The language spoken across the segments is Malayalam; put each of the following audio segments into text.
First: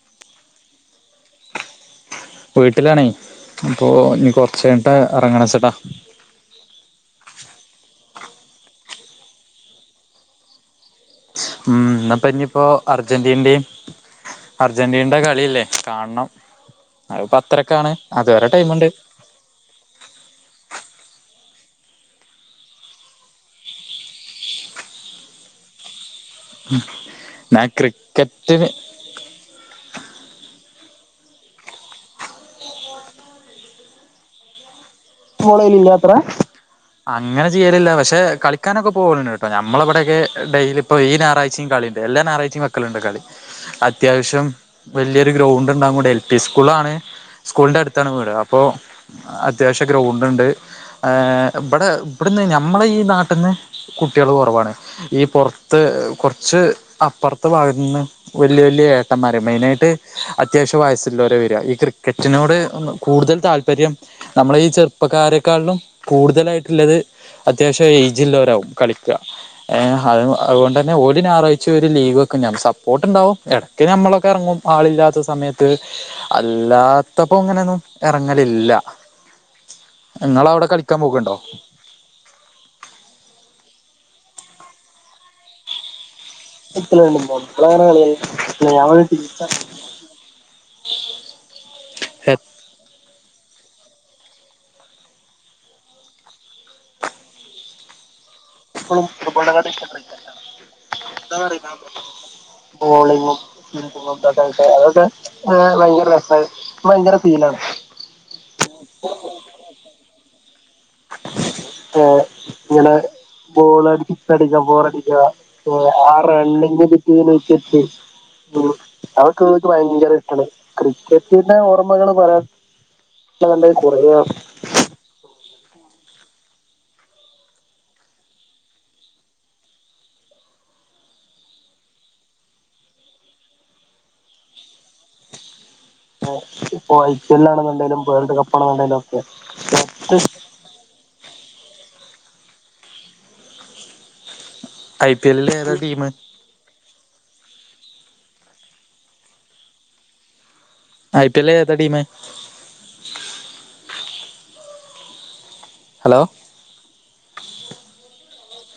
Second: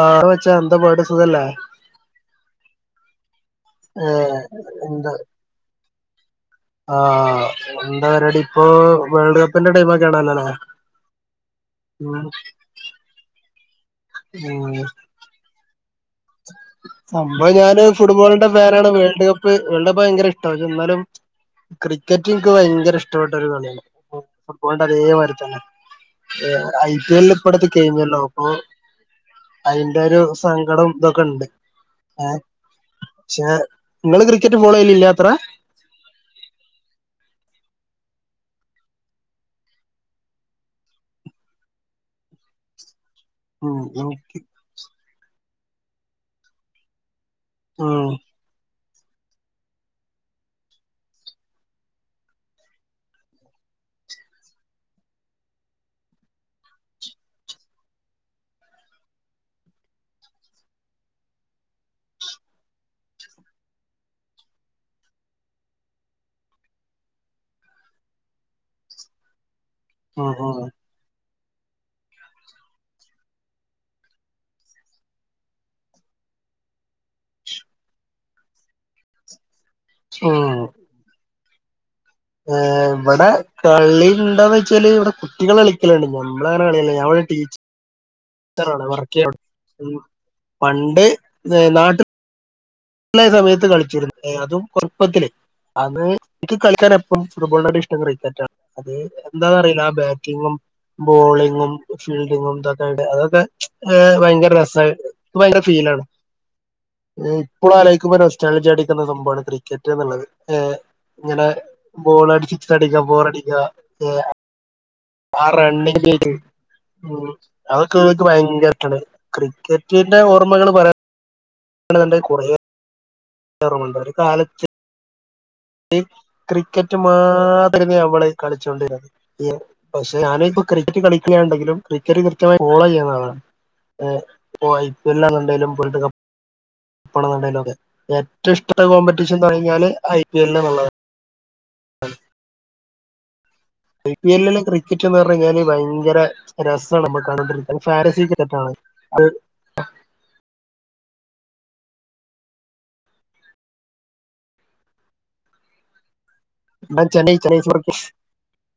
ആ വെച്ചാ എന്താ പാട് സുഖല്ലേ വീട്ടിലാണേ അപ്പോൾ ഇനി ഏഹ് കൊർച്ച് കഴിഞ്ഞിട്ട് എന്താ ഇറങ്ങണച്ചിട്ടാ ആഹ് എന്താ പരിപടി. ഇപ്പൊ വേൾഡ് കപ്പിന്റെ ടൈംമൊക്കെ ആണല്ലോല്ലോ ഉം ന്നപ്പ ഞിപ്പോ അർജന്റീൻ്റിം ഉം അർജന്റീന്റെ കളില്ലേ കാണം സംഭവം ഞാന് ഫുട്ബോളിന്റെ ടൈമുണ്ട് പേരാണ് വേൾഡ് കപ്പ് [unintelligible] ഭയങ്കര ഇഷ്ട എന്നാലും ക്രിക്കറ്റ് എനിക്ക് ഭയങ്കര ഇഷ്ടപ്പെട്ട ഒരു കളിയാണ് ഫുട്ബോളിന്റെ അതേ മാരിക്ക് തന്നെ ഐ പി എൽ ഇവിടെ ഞാൻ കിട്ടിയിരുന്നല്ലോ അപ്പൊ ക്രിക്കറ്റിന് അതിന്റെ ഒരു സങ്കടം തൊ ഉണ്ട് ഏ പക്ഷേ നിങ്ങള് ക്രിക്കറ്റ് ഫോളോ ചെയ്യലില്ലേ അത്ര ഫോളോ ചെയ്‌ലില്ലേ അത്ര അങ്ങനെ ചെയ്യലില്ല പക്ഷെ കളിക്കാനൊക്കെ പോകലു കേട്ടോ നമ്മള അവിടെയൊക്കെ ഡെയിലി ഇപ്പ ഈ ഞായാഴ്ചിം കളിണ്ട് എല്ലാ ഞാറാഴ്ച്ചിം വെ വെക്കൽ ണ്ട് കളി ഉം എനിക്ക് അത്യാവശ്യം വലിയൊരു ഗ്രൗണ്ട് ഉണ്ടാവും കൂടി എൽ പി സ്കൂളാണ് സ്കൂളിന്റെ ഉം അടുത്താണ് വീട് അപ്പൊ അത്യാവശ്യ ഗ്രൗണ്ട് ഉണ്ട് ഏ ഇവിടെ ഇവിടുന്ന് ഞമ്മള ഈ നാട്ടിന്ന് കുട്ടിയൾ കുറവാണ് ഈ പുറത്ത് കുറച്ച് അപ്പർത്തെ ഭാഗത്തു നിന്ന് വലിയ വല്യ ഏട്ടന്മാരെ മെയിന് ആയിട്ട് അത്യാവശ്യം വയസ്സുള്ളവരെ വരിക ഈ ക്രിക്കറ്റിനോട് കൂടുതൽ താല്പര്യം നമ്മള ഈ ചെറുപ്പക്കാരെക്കാളിലും കൂടുതലായിട്ടുള്ളത് അത്യാവശ്യം എയ്ജ്ള്ളവരാവും കളിക്ക ഏഹ് അത് ഉം ഉം അതുകൊണ്ട് പിന്നെ ഓല് ഞായറാഴ്ച ഒരു ലീവ് ഒക്കെ ഞാ സപ്പോർട്ട്ണ്ടാവും ഇടയ്ക്ക് നമ്മളൊക്കെ ഇറങ്ങും ആളില്ലാത്ത സമയത്ത് അല്ലാത്തപ്പോ ഇങ്ങനെയൊന്നും ഇറങ്ങലില്ല നിങ്ങള ഉം അവിടെ കളിക്കാൻ പോക്ക്ണ്ടോ ഇവിടെ കളി ഉണ്ടോന്ന് വെച്ചാല് ഇവിടെ കുട്ടികൾ കളിക്കലണ്ട് തോന്നുന്നു [unintelligible] ഞാൻ ടീച്ച വർക്കിയവടെ പണ്ട് നാട്ട് സമയത്ത് കളിച്ചിരുന്നു അതും ചെറുപ്പത്തില് അത് എനിക്ക് കളിക്കാൻ എപ്പം ഫുട്ബോളിനെക്കാളും ഇഷ്ടം ക്രിക്കറ്റാണ് അത് ഇപ്പളും ഫുട്ബോളിനെക്കാട്ടി എന്താന്നറിയില്ല ഇഷ്ടം ക്രിക്കറ്റാണ് ബാറ്റിങ്ങും എന്താ ബോളിങ്ങും അറിയില്ല ഫീൽഡിങ്ങും ഇതൊക്കായിട്ട് ബോളിങ്ങും അതൊക്കെ ഭയങ്കര രസമായി ആഹ് ഭയങ്കര രസ ഭയങ്കര ഫീലാണ് ഇപ്പൊആലോചിക്കുമ്പെ നോസ്സ്റ്റാളിജി അടിക്കുന്ന സംഭവമാണ് ക്രിക്കറ്റ് എന്നുള്ളത് ഏ ഇങ്ങനെ ഏ ബോളടി സിക്സ് ഇങ്ങനെ അടിക്കുക ഫോർ അടിക്കുക ബോൾ അടിക്ക ബോൾടിക്ക ആ ആഹ് റണ്ണിങ് റണ്ണിങ് ഉം ഫീല് ഇക്ക് അതൊക്കെ ഇവർക്ക് ഭയങ്കര ഇഷ്ടാണ് ഭയങ്കര ക്രിക്കറ്റിന്റെ ഇഷ്ടമാണ് ഓർമ്മകൾ ക്രിക്കറ്റ് പിന്നെ ഓർമ്മകൾ പറയാണെന്നുണ്ടെ പറയാൻ കുറേ ഉണ്ടെങ്കിൽ ഓർമ്മണ്ട് കുറയേ ഈ ക്രിക്കറ്റ് മാത്രരുന്നു അവള് കളിച്ചൊണ്ടിരുന്നത് പക്ഷെ ഞാനൻ ഇപ്പ ക്രിക്കറ്റ് കളിക്കുകണ്ടെങ്കിലും ക്രിക്കറ്റ് കൃത്യമായി ഫോളോ ചെയ്യുന്ന ആളാണ് ഏ ഐ പി എൽ ആണെങ്കിലും വേൾഡ് കപ്പ്‌ ആണെങ്കിലും ഇപ്പൊ ഐ പി എൽ ആണെന്നുണ്ടെലും വേൾഡ് കപ്പാണെന്നുണ്ടെിലും ഒക്കെ എന്നാല് ഞാൻ I P L I P L I ക്രിക്കറ്റ്ന്ന് പി പറഞ്ഞ എല്ലില് കഴിഞ്ഞാല് ഏതാ ടീമ് ഭയങ്കര രസമാണ് നമ്മ കാണ്ടിരിക്കുന്നത് ഫാരസക്ക് [unintelligible] ഐ പി എൽ എതാ ടീം? ഹലോ എന്ന ചെന്നൈ [unintelligible]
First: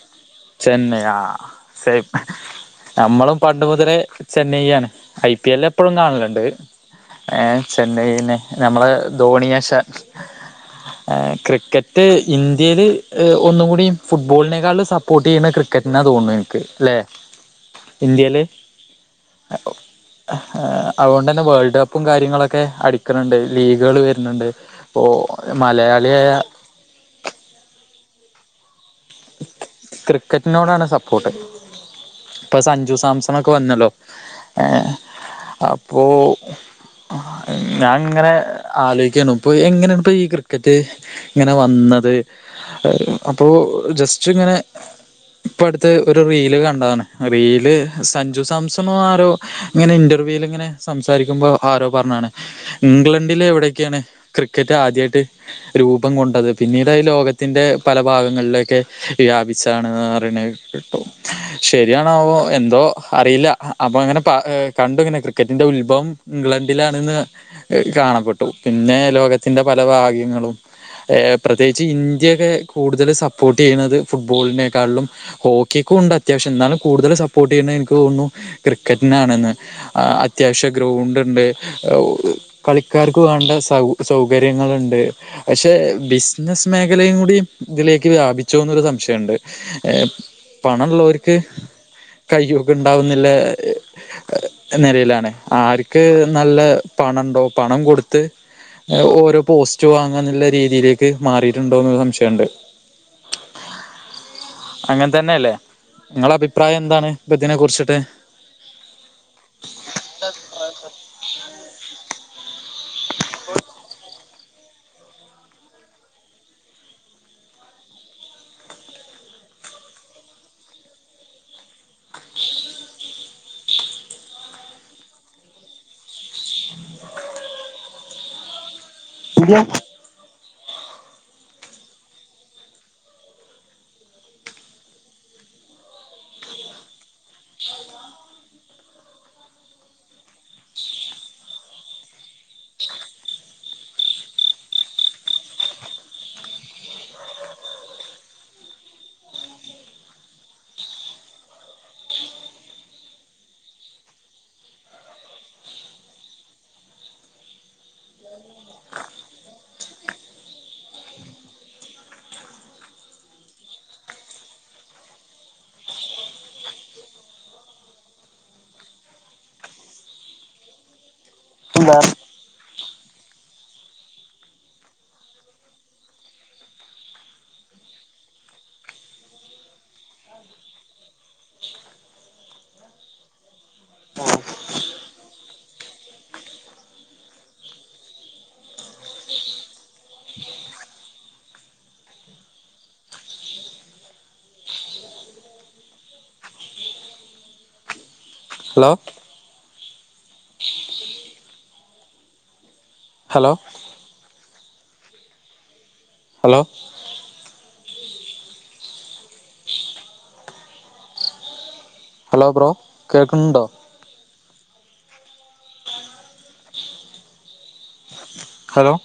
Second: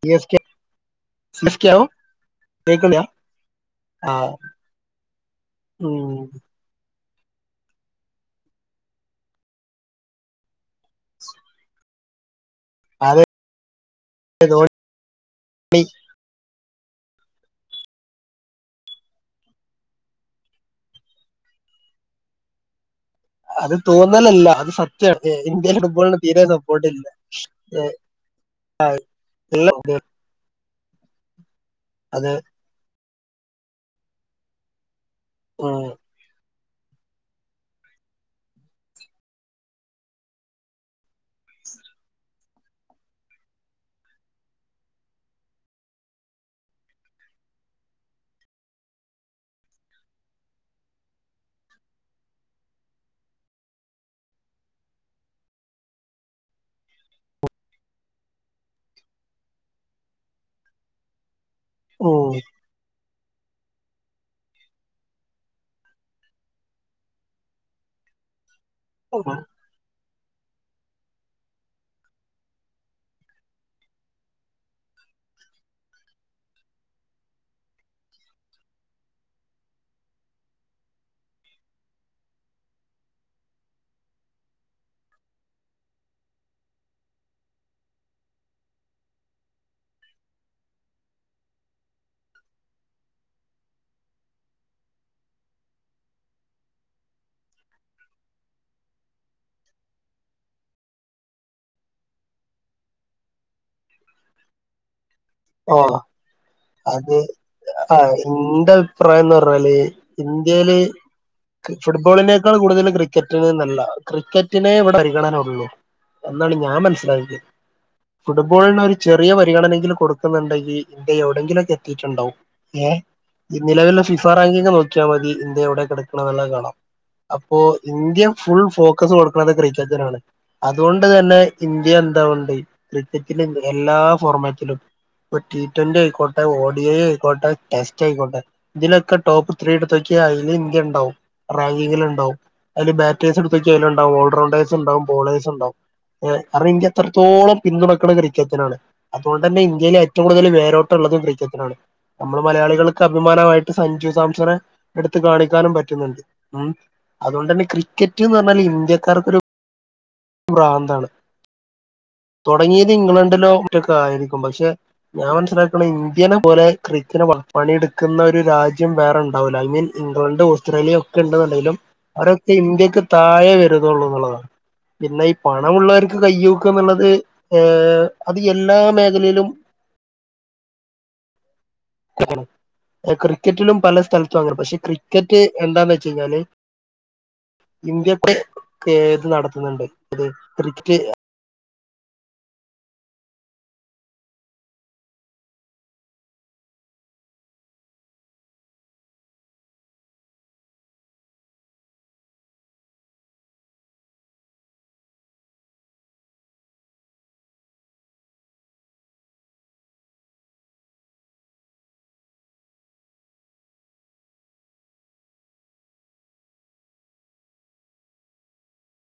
യു എസ് കെ ചെന്നെയാ സി എസ് കെ ആവും സേം കേൾക്കുന്നില്ല നമ്മളും പണ്ട് മുതലേ ആ ചെന്നൈ ആണ് ഐ പി എൽ എപ്പോഴും ഉം കാണലുണ്ട് ഏ ചെന്നൈന്നെ നമ്മള ധോണിയാശാൻ ആഹ് ക്രിക്കറ്റ് ക്രിക്കറ്റ് ഇന്ത്യൽ അതെ ഏ ഒന്നുകൂടി ഫുട്ബോളിനേക്കാൾ ധോണി സപ്പോർട്ട് ചെയ്യുന്ന ക്രിക്കറ്റിനാ തോന്നു എനിക്ക് അല്ലെ ഇന്ത്യയില് അതുകൊണ്ട് തന്നെ വേൾഡ് കപ്പും കാര്യങ്ങളൊക്കെ അടി അത് തോന്നലല്ല അത് സത്യാണ് ഇന്ത്യേലെ ഫുട്ബോളിന് മലയാളിയായ തീരെ സ ക്കൊടില്ലെ ഏഹ് എല്ലറു [unintelligible] ക്രിക്കറ്റിനോടാണ് സപ്പോട്ട് അതെ ഇപ്പ സഞ്ജു സാംസണൊക്കെ വന്നല്ലൊ ഏഹ് ഉം അപ്പോ ഞാ ഇങ്ങനെ ആലോയ്ക്കെര്ണു ഇപ്പൊ എങ്ങനേണ്പ്പൊ ഈ ക്രിക്കറ്റ് ഇങ്ങനവന്നത് അപ്പോ ജസ്റ്റ്ങ്ങനെ ഇപ്പടാത്ത് ഒരു റീല് കണ്ടതാണ് റീല് സഞ്ജു സാംസണൊ ആരോ ഇങ്ങനെ ഇന്റർവ്യൂൽ ഇങ്ങനെ സംസാരിക്കുമ്പോ ആരോ പറഞ്ഞാണ് ഇംഗ്ലണ്ടില് എവിടെയൊക്കെയാണ് ക്രിക്കറ്റ് ആദ്യമായിട്ട് രൂപം കൊണ്ടത് പിന്നീടായി ലോകത്തിന്റെ പല ഭാഗങ്ങളിലെ ക്കെ വ്യാപിച്ചാണ് പറ്ണെ കെട്ടൊ ഉം ശരിയാണാവൊ എന്തൊ അറിയില്ല അപ്പങ്ങനെ പ കണ്ടു ഇങ്ങനെ ക്രിക്കറ്റിന്റെ ഉൽഭവം ഇംഗ്ലണ്ടിലാണ്ന്ന് കാണപ്പെട്ടു പിന്നേ ലോകത്തിൻ്റെ പല ഭാഗ്യങ്ങളും ഏഹ് പ്രത്യേകിച്ച് ഇന്ത്യക്കെ കൂടുതല് സപൊ പ്പോട്ടീയ്യ്ന്നത് ഫുട്ബോളിനെക്കാളും ഹോക്കിക്കുണ്ട് അത്യാവശ്യം ഇന്നാലും കൂടുതല് സപ്പോർട്ടീയ്യ്ണെ ഇൻക്ക് തോന്നുന്നു ക്രിക്കറ്റ്നാണ്ന്ന് ആഹ് അത്യാവശ്യ ഗ്രൗണ്ട്ണ്ട് കളിക്കാർക്ക് വേണ്ട സൗ സൗകര്യങ്ങള്ണ്ട് പഷെ ബിസ്നസ് മേഖലയും കൂടി ഇതിലേക്ക്‌ ക്ക് വ്യാപിച്ചോന്നൊര് സംശയണ്ട് പണള്ളോർക്ക് കയ്യൂക്ക്ണ്ടാവുന്ന്ള്ളെ നെലേലാണ് ആർക്ക് നല്ല പണം ഇണ്ടോ പണം കൊട്ത്ത് ഓരോ പോസ്റ്റ് വാങ്ങാന്ന് ഇള്ള രീതിയിലേക്ക് മാറിയിട്ടുണ്ടൊന്ന് സംശയണ്ട് അങ്ങൻ തന്നല്ലെ ഓ ഇങ്ങളെ അഭിപ്രായെന്താണ് ഇപ്പിതിനെ കുറ്ച്ച്ട്ട് ഇന്റ അഭിപ്രായംന്നർഞ്ഞാല് ഇന്ത്യേല് ഫുട്ബോളിനേക്കാൾ കൂടുതല് ക്രിക്കറ്റിന് ന്നല്ല ക്രിക്കറ്റിനേ ഇവിടെ പരിഗണനൊള്ളു എന്നാണ് ഞാൻ മനസ്സ്ലാക്ക്യെ ഫുട്ബോളിനൊര് ചെറിയ പരിഗണനെങ്കിലും കൊട് ന്ന്ണ്ടെങ്കി ഇന്ത്യ എവിടെങ്കിലൊക്കെ എത്തീട്ട്ണ്ടാവും ഏഹ് ഈ നിലവിലെ ഫിഫാറാങ്കിംങ് നോക്ക്യാ മതി ഇന്ത്യ എവടെ കെട്ക്ക്ണെ ന്ന് ള്ളത് കാണാം അപ്പോ ഇന്ത്യ ഫുൾ ഫോക്കസ് കൊട്ക്ക്ണത് ക്രിക്കറ്റിനാണ് അതുകൊണ്ട് തന്നെ ഇന്ത്യ എന്താവ്ണ്ട് ക്രിക്കറ്റ്ലെ എല്ലാ ഫോർമാറ്റിലും ഇപ്പൊ ട്ടീ ട്വന്റി അയ്ക്കോട്ടെ ഓഡി ഐ അയ്ക്കോട്ടെ ടെസ്റ്റായ്ക്കോട്ടെ ഇതിലൊക്കെ ടോപ്പ് ത്രീ ഇട്ത്തോക്ക്യ അയില് ഇന്ത്യണ്ടാവും റാങ്കിങ്ങില് ഇണ്ടാവും അയില് ബാറ്റേഴ്സ് ഇട്ത്തോക്ക്യ അയില്ണ്ടാവും ഓൾറൗണ്ടേഴ്സ് ഇണ്ടാവും ബോളേ്സ്ണ്ടാവും ഏഹ് കാര്ണം ഇന്ത്യ അത്രത്തോളം പിന്തുണക്ക്ണത് ക്രിക്കറ്റ്നാണ് അതുകൊണ്ടെന്നെ ഇന്ത്യയില് ഏറ്റവും കൂടുതല് വേരോട്ടം ഇള്ളതും ക്രിക്കറ്റ്നാണ് ഞമ്മള് മലയാളികൾക്ക് അഭിമാനമായിട്ട് സഞ്ജു സാംസനെ എട്ത്ത് കാണിക്കാനും പറ്റുന്നുണ്ട് ഉം അതുകൊണ്ടെന്നെ ക്രിക്കറ്റ്ന്ന് പറ്ഞ്ഞാല് ഇന്ത്യക്കാർക്കൊര് ഭ്രാന്താണ് തൊടങ്ങിയത് ഇംഗ്ലണ്ടിലൊ മറ്റൊക്കായിരിക്കും പഷെ ഞാൻ മനസ്സിലാക്ക്ണെ ഇന്ത്യനെ പോലെ ക്രിക്ക്നെ പണിട്ക്ക്ന്ന ഒര് രാജ്യം വേറെ ഇണ്ടാവുല്ല ഐ മീൻ ഇംഗ്ലണ്ടും ഓസ്ട്രേലിയൊക്കെ ഇണ്ട്ന്ന്ണ്ടെങ്കിലും അവരൊക്കെ ഇന്ത്യക്ക് താഴെ വര്ന്നൊള്ളു ന്ന്ള്ളതാണ് പിന്നെ ഈ പണമുള്ളവർക്ക് കയ്യൂക്ക്ന്ന്ള്ളത് ഏഹ് അത് എല്ലാ മേഖലയിലും കൊക്കണൊ ക്രിക്കറ്റിലും പല സ്ഥലത്തും അങ്ങനെ പക്ഷെ ക്രിക്കറ്റ് എന്താന്ന് വെച്ച് കഴിഞ്ഞാല് ഇന്ത്യത്തെ ഏത് നടത്ത്ന്ന്ണ്ട് ഏത് cricket hello hello hello hello bro കേക്ക്ണുണ്ടൊ ഹലൊ